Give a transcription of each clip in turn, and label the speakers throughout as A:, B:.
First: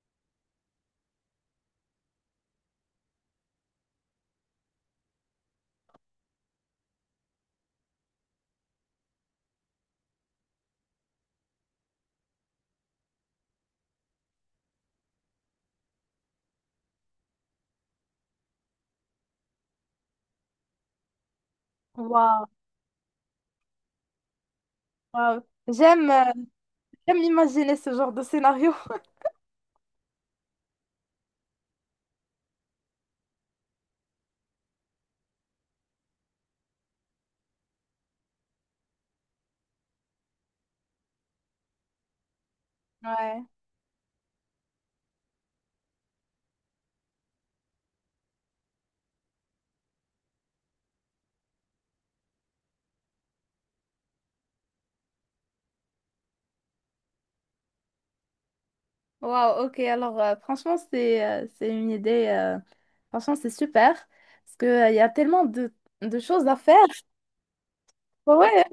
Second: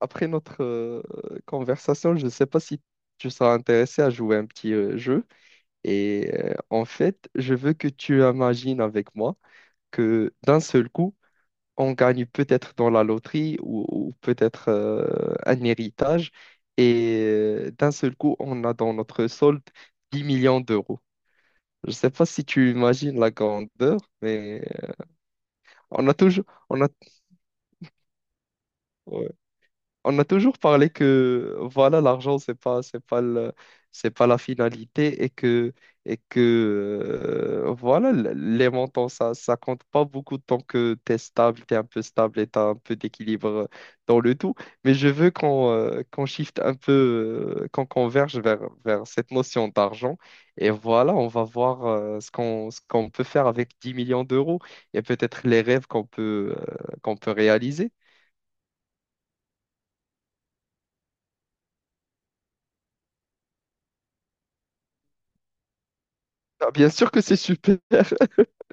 A: Après notre conversation, je ne sais pas si tu seras intéressé à jouer un petit jeu. Et en fait, je veux que tu imagines avec moi que d'un seul coup, on gagne peut-être dans la loterie ou peut-être un héritage. Et d'un seul coup, on a dans notre solde 10 millions d'euros. Je ne sais pas si
B: Waouh,
A: tu imagines la grandeur, mais
B: waouh.
A: on
B: J'aime,
A: a
B: euh,
A: toujours... On a...
B: j'aime imaginer ce genre de scénario.
A: on a toujours parlé que voilà, l'argent, c'est pas la finalité et que, et que voilà, les montants, ça compte pas beaucoup tant que tu es stable, tu es un peu stable et tu as un peu
B: Ouais.
A: d'équilibre dans le tout. Mais je veux qu'on shift un peu, qu'on converge vers cette notion d'argent. Et voilà, on va voir ce qu'on peut faire avec 10 millions d'euros et peut-être les rêves qu'on peut réaliser.
B: Wow, ok. Alors, franchement, c'est c'est une idée. Franchement, c'est super. Parce que il y a tellement de choses à
A: Ah,
B: faire.
A: bien sûr que c'est super.
B: Ouais,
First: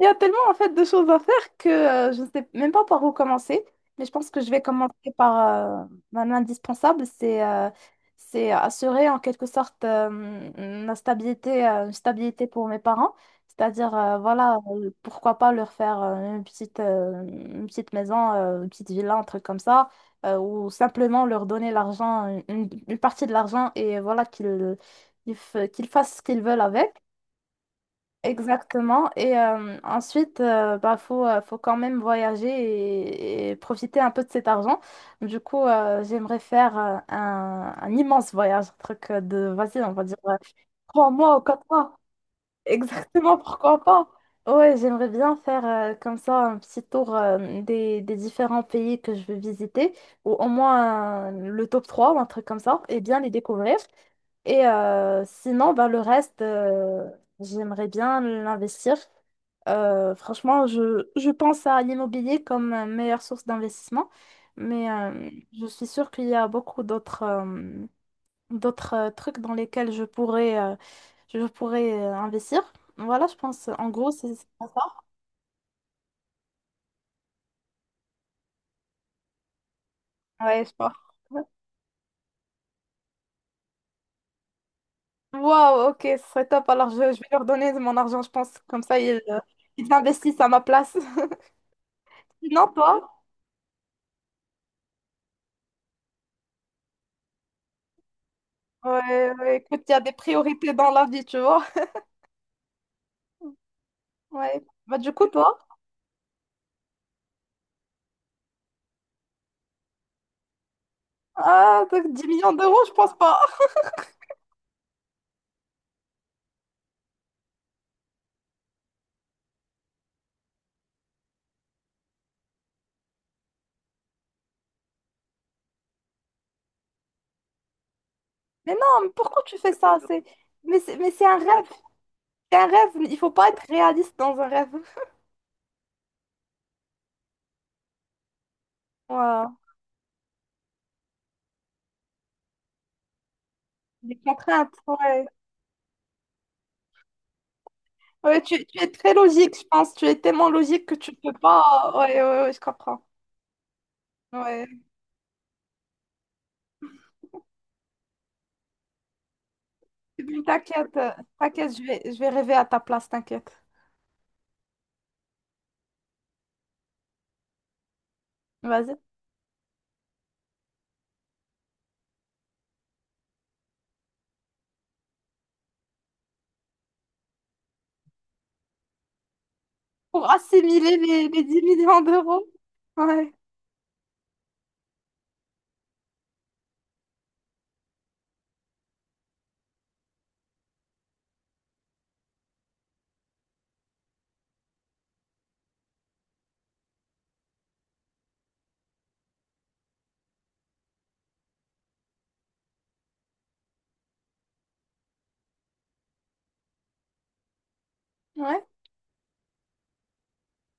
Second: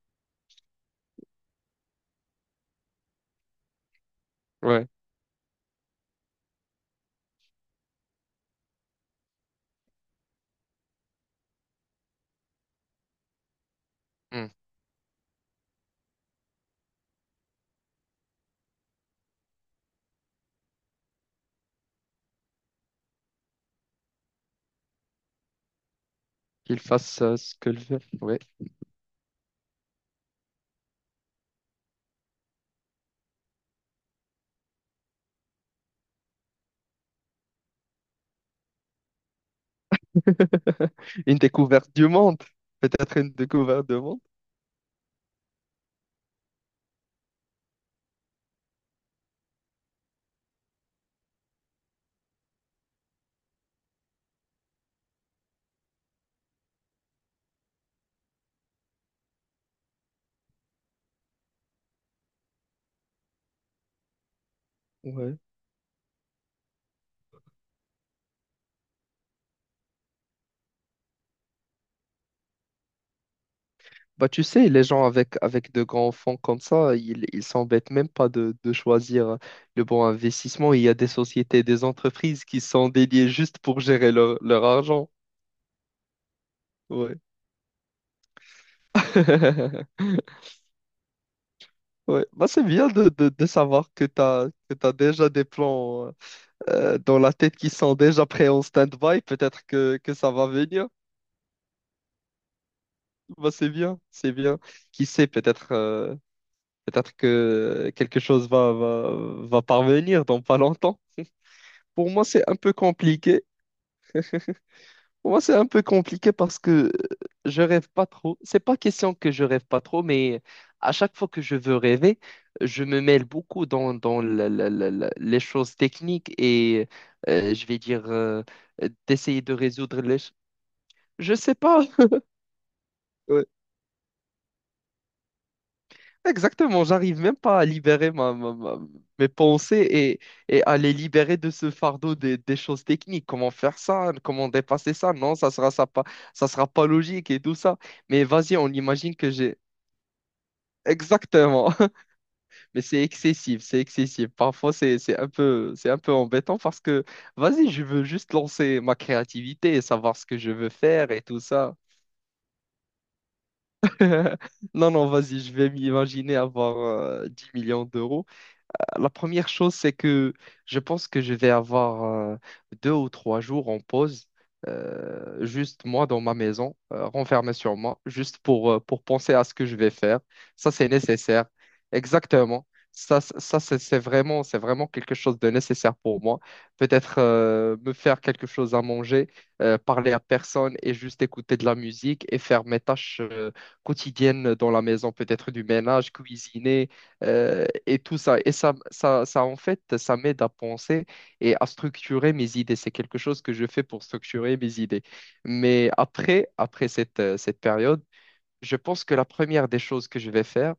B: il y a tellement en fait de choses à faire que je ne sais même pas par où commencer, mais je pense que je vais
A: Ouais.
B: commencer par un indispensable, c'est c'est assurer en quelque sorte, la stabilité, une stabilité pour mes parents, c'est-à-dire,
A: Hmm.
B: voilà, pourquoi pas leur faire une une petite maison, une petite villa, un truc comme ça, ou simplement leur donner l'argent, une partie de l'argent et voilà qu'ils qu'ils fassent ce qu'ils veulent
A: Qu'il
B: avec.
A: fasse ce que le veut. Ouais.
B: Exactement. Et ensuite, bah, faut quand même voyager et profiter un peu de cet argent. Du coup, j'aimerais faire un immense voyage, un truc de, vas-y, on va dire, trois mois
A: Une
B: ou quatre
A: découverte
B: mois.
A: du monde. Peut-être une
B: Exactement, pourquoi
A: découverte du
B: pas?
A: monde.
B: Ouais, j'aimerais bien faire comme ça un petit tour des différents pays que je veux visiter, ou au moins le top 3 ou un truc comme ça, et bien les découvrir. Et sinon, bah, le reste, j'aimerais bien l'investir. Franchement, je pense à l'immobilier comme meilleure source d'investissement, mais
A: Ouais.
B: je suis sûre qu'il y a beaucoup d'autres d'autres trucs dans lesquels je pourrais investir. Voilà, je pense, en gros,
A: Bah,
B: c'est
A: tu
B: c'est
A: sais, les
B: ça.
A: gens avec de grands fonds comme ça, ils s'embêtent même pas de choisir le bon
B: Ouais, je
A: investissement. Il y
B: pense.
A: a des sociétés, des entreprises qui sont dédiées juste pour gérer leur argent.
B: Wow, ok, ce serait top. Alors, je
A: Ouais.
B: vais leur donner de mon argent, je pense. Comme ça, ils, ils investissent à ma place.
A: Ouais. Bah, c'est
B: Sinon,
A: bien
B: toi?
A: de savoir que tu as, que tu déjà des plans dans la tête qui sont déjà prêts en stand-by.
B: Ouais, ouais,
A: Peut-être
B: écoute, il y
A: que,
B: a des
A: que ça va
B: priorités
A: venir.
B: dans la vie, tu vois.
A: Bah, c'est bien, c'est bien.
B: Ouais. Bah,
A: Qui
B: du coup,
A: sait,
B: toi,
A: peut-être que quelque chose va parvenir dans pas longtemps.
B: ah,
A: Pour
B: donc
A: moi,
B: 10
A: c'est
B: millions
A: un peu
B: d'euros, je pense pas.
A: compliqué. Pour moi, c'est un peu compliqué parce que je rêve pas trop. C'est pas question que je rêve pas trop, mais à chaque fois que je veux rêver, je me mêle beaucoup dans les choses techniques et je vais dire
B: Mais non, mais
A: d'essayer
B: pourquoi
A: de
B: tu fais ça?
A: résoudre.
B: C'est... Mais c'est, mais c'est
A: Je
B: un
A: sais
B: rêve.
A: pas.
B: C'est un rêve. Il faut pas être réaliste dans un rêve.
A: Exactement, j'arrive même pas à libérer mes
B: Voilà.
A: pensées et à les libérer de ce fardeau des choses techniques. Comment faire ça?
B: Des
A: Comment
B: contraintes,
A: dépasser ça?
B: ouais.
A: Non, ça sera pas logique et tout ça. Mais
B: Ouais,
A: vas-y,
B: tu,
A: on
B: tu es très
A: imagine que
B: logique,
A: j'ai
B: je pense. Tu es tellement logique que tu peux
A: exactement.
B: pas. Ouais, ouais, ouais, je
A: Mais
B: comprends.
A: c'est excessif, c'est excessif. Parfois,
B: Ouais.
A: c'est un peu embêtant parce que vas-y, je veux juste lancer ma créativité et savoir ce que je veux
B: T'inquiète,
A: faire et tout ça.
B: t'inquiète, je vais rêver à ta place, t'inquiète.
A: Non, non, vas-y, je vais m'imaginer avoir 10 millions d'euros.
B: Vas-y.
A: La première chose, c'est que je pense que je vais avoir deux ou trois jours en pause, juste moi dans ma maison, renfermé sur moi, juste pour penser à ce que je vais faire.
B: Pour
A: Ça, c'est
B: assimiler les
A: nécessaire.
B: 10 millions d'euros.
A: Exactement. Ça,
B: Ouais,
A: c'est vraiment, c'est vraiment quelque chose de nécessaire pour moi. Peut-être me faire quelque chose à manger, parler à personne et juste écouter de la musique et faire mes tâches quotidiennes dans la maison, peut-être du ménage, cuisiner et tout ça. Et ça, en fait, ça m'aide à penser et à structurer mes idées. C'est quelque chose que je fais pour structurer mes idées. Mais après cette période,
B: ouais.
A: je pense que la première des choses que je vais faire,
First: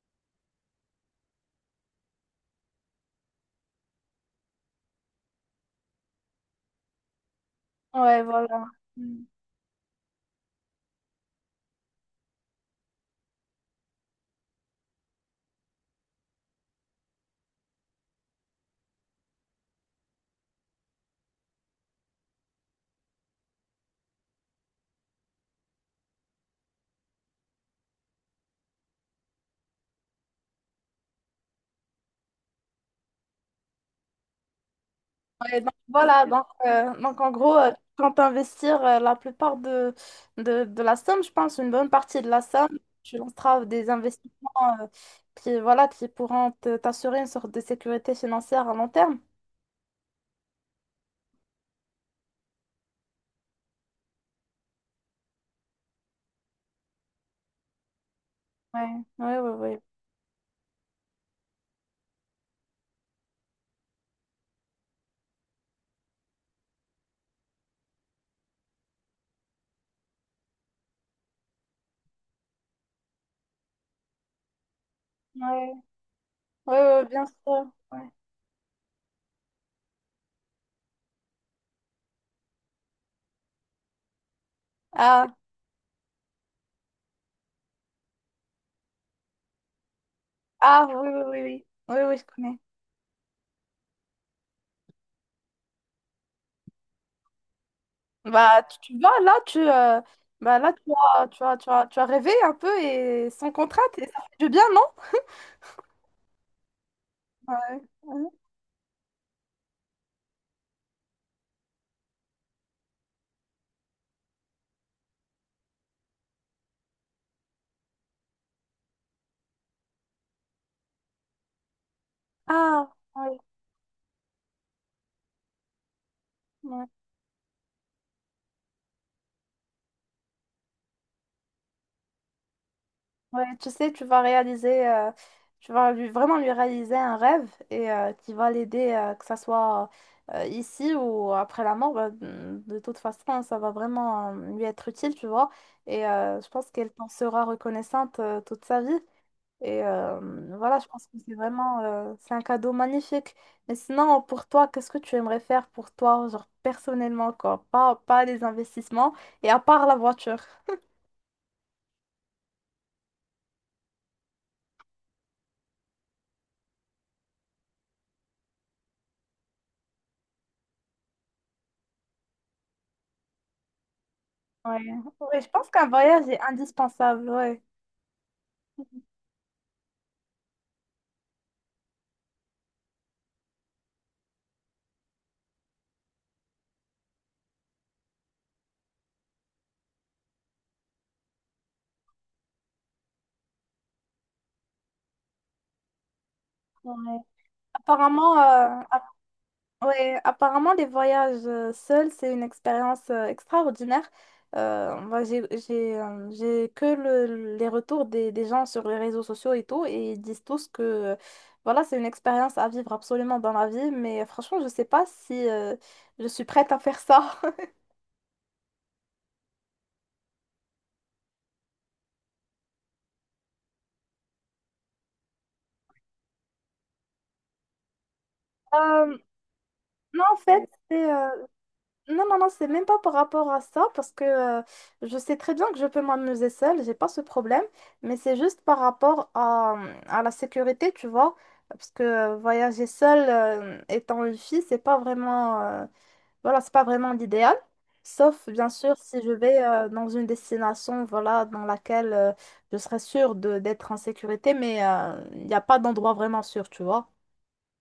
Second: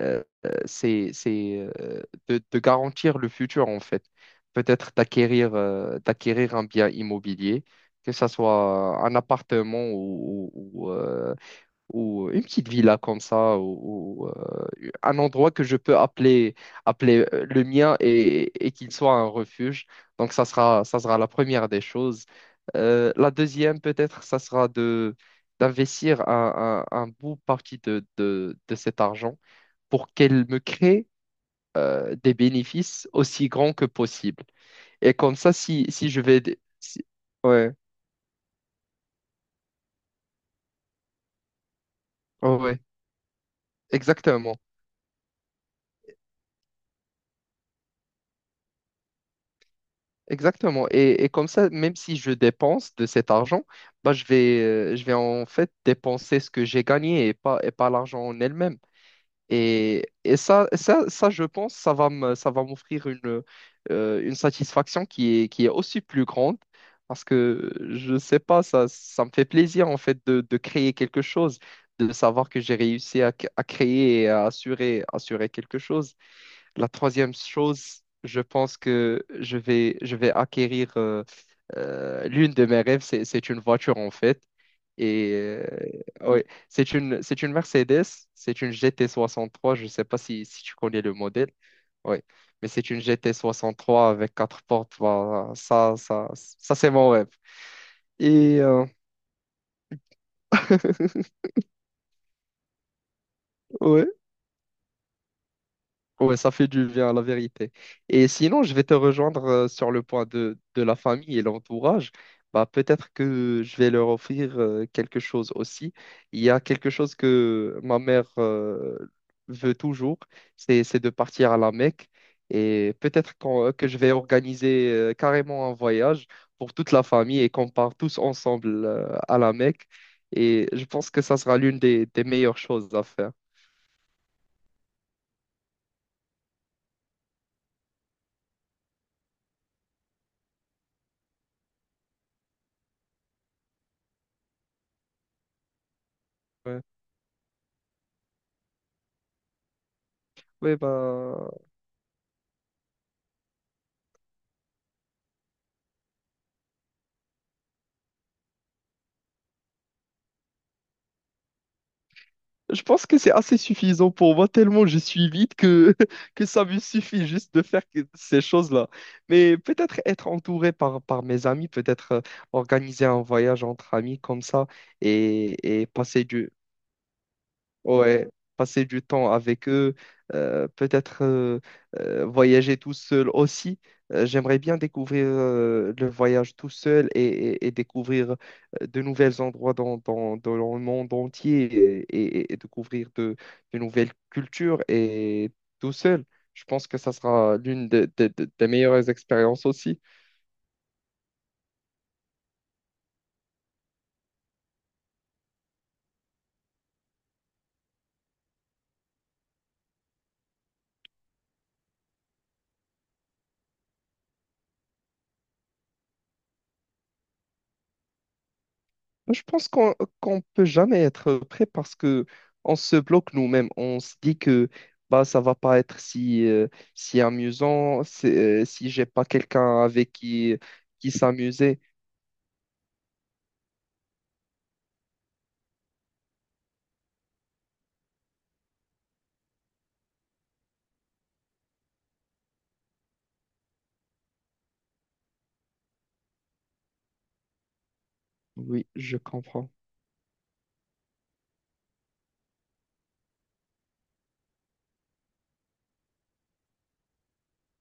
A: c'est de garantir le futur, en fait. Peut-être d'acquérir un bien immobilier, que
B: Ouais,
A: ce
B: voilà.
A: soit un
B: Mm.
A: appartement ou une petite villa comme ça, un endroit que je peux appeler le mien et qu'il soit un refuge. Donc, ça sera la première des choses. La deuxième, peut-être, ça sera d'investir un bout partie de cet argent pour qu'elle me crée des bénéfices aussi grands que possible. Et comme ça,
B: Et donc,
A: si, si je
B: voilà,
A: vais... si-
B: donc en gros,
A: Ouais,
B: quand tu investis la plupart de, de la somme, je pense une bonne partie de la somme,
A: ouais,
B: tu lanceras des investissements
A: exactement.
B: euh, qui, voilà, qui pourront t'assurer une sorte de sécurité financière à long terme.
A: Exactement. Et comme ça, même si je dépense de cet argent, bah, je vais en fait dépenser ce que j'ai gagné et pas l'argent en elle-même.
B: Ouais, ouais, ouais, ouais.
A: Et ça, je pense, ça va m'offrir une satisfaction qui est aussi plus grande parce que je sais pas, ça me fait plaisir en fait de créer quelque chose, de savoir que j'ai réussi à créer et à assurer
B: Ouais,
A: quelque chose.
B: ouais,
A: La
B: ouais, bien
A: troisième
B: sûr.
A: chose,
B: Ouais.
A: je pense que je vais acquérir l'une de mes rêves, c'est une voiture en fait. Et
B: Ah,
A: ouais, c'est une Mercedes, c'est une GT63, je ne sais pas si tu
B: ah, oui,
A: connais
B: oui,
A: le
B: oui,
A: modèle.
B: oui, oui, oui,
A: Ouais,
B: je connais.
A: mais c'est une GT63 avec quatre portes. Voilà, ça c'est mon rêve. Et
B: Bah, tu vois, là, tu, bah, là, tu as rêvé un peu et sans contrainte, et
A: ouais.
B: ça fait du bien, non?
A: Ouais, ça fait du bien, la vérité.
B: Ouais. Ouais.
A: Et sinon, je vais te rejoindre sur le point de la famille et l'entourage. Bah, peut-être que je vais leur offrir quelque chose aussi. Il y a quelque chose que ma mère veut toujours, c'est de partir à la Mecque.
B: Ah,
A: Et peut-être que je vais organiser carrément un voyage pour
B: oui.
A: toute la famille et qu'on part tous ensemble à la Mecque. Et je pense que ça sera l'une des meilleures choses à faire.
B: Ouais, tu sais, tu vas réaliser, tu vas lui, vraiment lui réaliser un rêve et qui va l'aider, que ça soit ici ou après la mort. Bah, de toute façon, hein, ça va vraiment lui être utile, tu vois. Et je pense
A: Ouais,
B: qu'elle t'en sera reconnaissante toute sa vie. Et
A: ouais,
B: voilà, je pense que c'est
A: bah.
B: vraiment, c'est un cadeau magnifique. Mais sinon, pour toi, qu'est-ce que tu aimerais faire pour toi, genre personnellement, quoi? Pas, pas les investissements et à part la voiture.
A: Je pense que c'est assez suffisant pour moi, tellement je suis vite que, que ça me suffit juste de faire ces choses-là. Mais peut-être être entouré par mes amis, peut-être organiser un voyage entre amis comme ça
B: Ouais. Ouais, je pense
A: et
B: qu'un voyage est indispensable, ouais.
A: Ouais, passer du temps avec eux, peut-être voyager tout seul aussi. J'aimerais bien découvrir le voyage tout seul et découvrir de nouveaux endroits dans le monde entier et découvrir de nouvelles cultures et tout seul. Je pense que ça
B: Ouais.
A: sera l'une de- de-
B: Apparemment,
A: de- des meilleures expériences aussi.
B: ouais, apparemment, les voyages seuls, c'est une expérience extraordinaire. Moi, j'ai que les retours des gens sur les réseaux sociaux et tout, et ils disent tous que voilà, c'est une expérience à vivre absolument dans la vie, mais franchement, je sais pas si je suis prête à faire ça.
A: Je pense qu'on peut jamais être prêt parce que on se bloque nous-mêmes. On se dit que bah ça va pas être si amusant si j'ai
B: Euh,
A: pas quelqu'un avec
B: non, en
A: qui
B: fait,
A: qui s'amuser.
B: non, non, non, c'est même pas par rapport à ça, parce que je sais très bien que je peux m'amuser seule, j'ai pas ce problème, mais c'est juste par rapport à la sécurité, tu vois, parce que voyager seule, étant une fille, c'est pas vraiment, voilà, c'est pas vraiment l'idéal, sauf bien
A: Oui,
B: sûr
A: je
B: si je vais
A: comprends.
B: dans une destination, voilà, dans laquelle je serais sûre de, d'être en sécurité, mais il n'y a pas d'endroit vraiment sûr, tu vois.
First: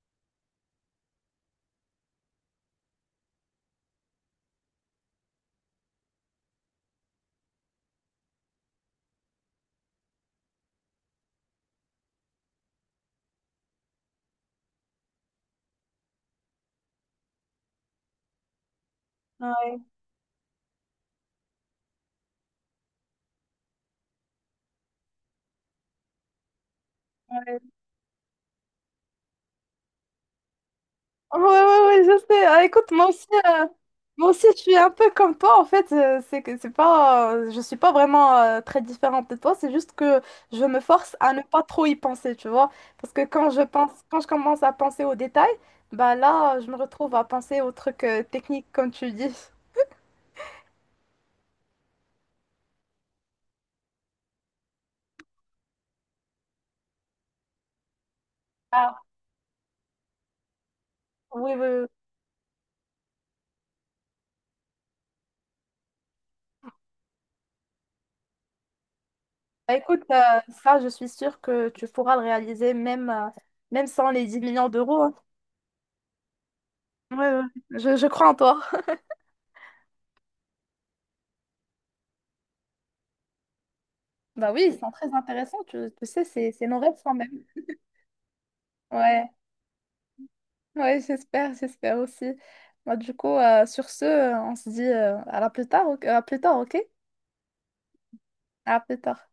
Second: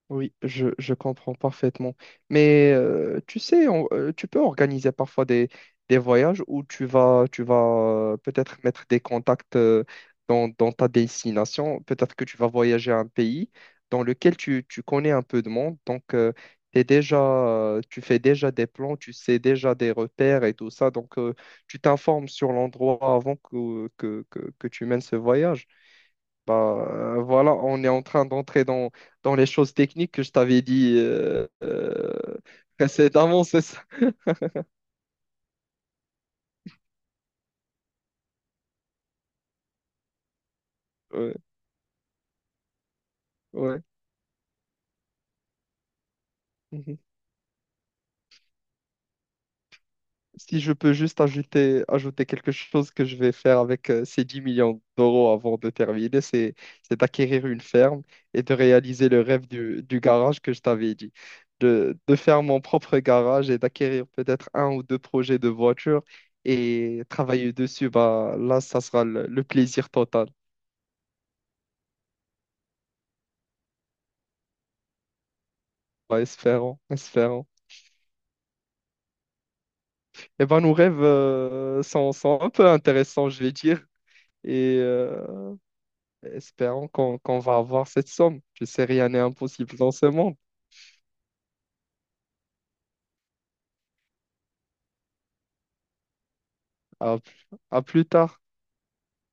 A: Oui, je comprends parfaitement. Mais tu sais, tu peux organiser parfois des voyages où tu vas peut-être mettre des contacts dans ta destination. Peut-être que tu vas voyager à un pays dans lequel tu connais un peu de monde. Donc, t'es déjà, tu fais déjà des plans, tu sais déjà
B: Ouais,
A: des repères et tout ça. Donc, tu t'informes sur l'endroit avant que tu mènes ce voyage. Bah, voilà,
B: ouais,
A: on est en train d'entrer dans les choses techniques que je t'avais dit
B: ouais, ouais, ouais, je sais. Ah, écoute,
A: précédemment, c'est ça.
B: moi aussi, je suis un peu comme toi, en fait. Euh, c'est que c'est pas, je suis pas vraiment très différente de toi. C'est juste que je me force à
A: Ouais,
B: ne pas trop y penser, tu vois. Parce que quand je
A: ouais.
B: pense, quand je commence à penser aux détails, bah là, je me
A: Mhm.
B: retrouve à penser aux trucs techniques, comme tu dis.
A: Si je peux juste ajouter quelque chose que je vais faire avec ces 10 millions d'euros avant de terminer, c'est d'acquérir une ferme et de
B: Ah,
A: réaliser le rêve du garage que je t'avais dit.
B: oui, oui, oui.
A: De faire mon propre garage et d'acquérir peut-être un ou deux projets de voitures et travailler dessus, bah, là, ça sera le
B: Bah,
A: plaisir
B: écoute,
A: total.
B: ça, je suis sûre que tu pourras le réaliser, même, même sans les 10 millions d'euros. Hein.
A: Ouais, espérons,
B: Ouais, ouais.
A: espérons.
B: Je crois en toi.
A: Eh ben, nos rêves sont un peu intéressants, je vais dire.
B: Bah oui,
A: Et
B: ils sont très intéressants, tu sais, c'est nos
A: espérons
B: rêves quand
A: qu'on
B: même.
A: qu'on va avoir cette somme. Je sais, rien n'est
B: Ouais,
A: impossible dans ce monde.
B: ouais, j'espère, j'espère aussi. Bah du coup, sur ce, on se dit à plus tard, ok?
A: À, à plus tard.
B: À plus tard.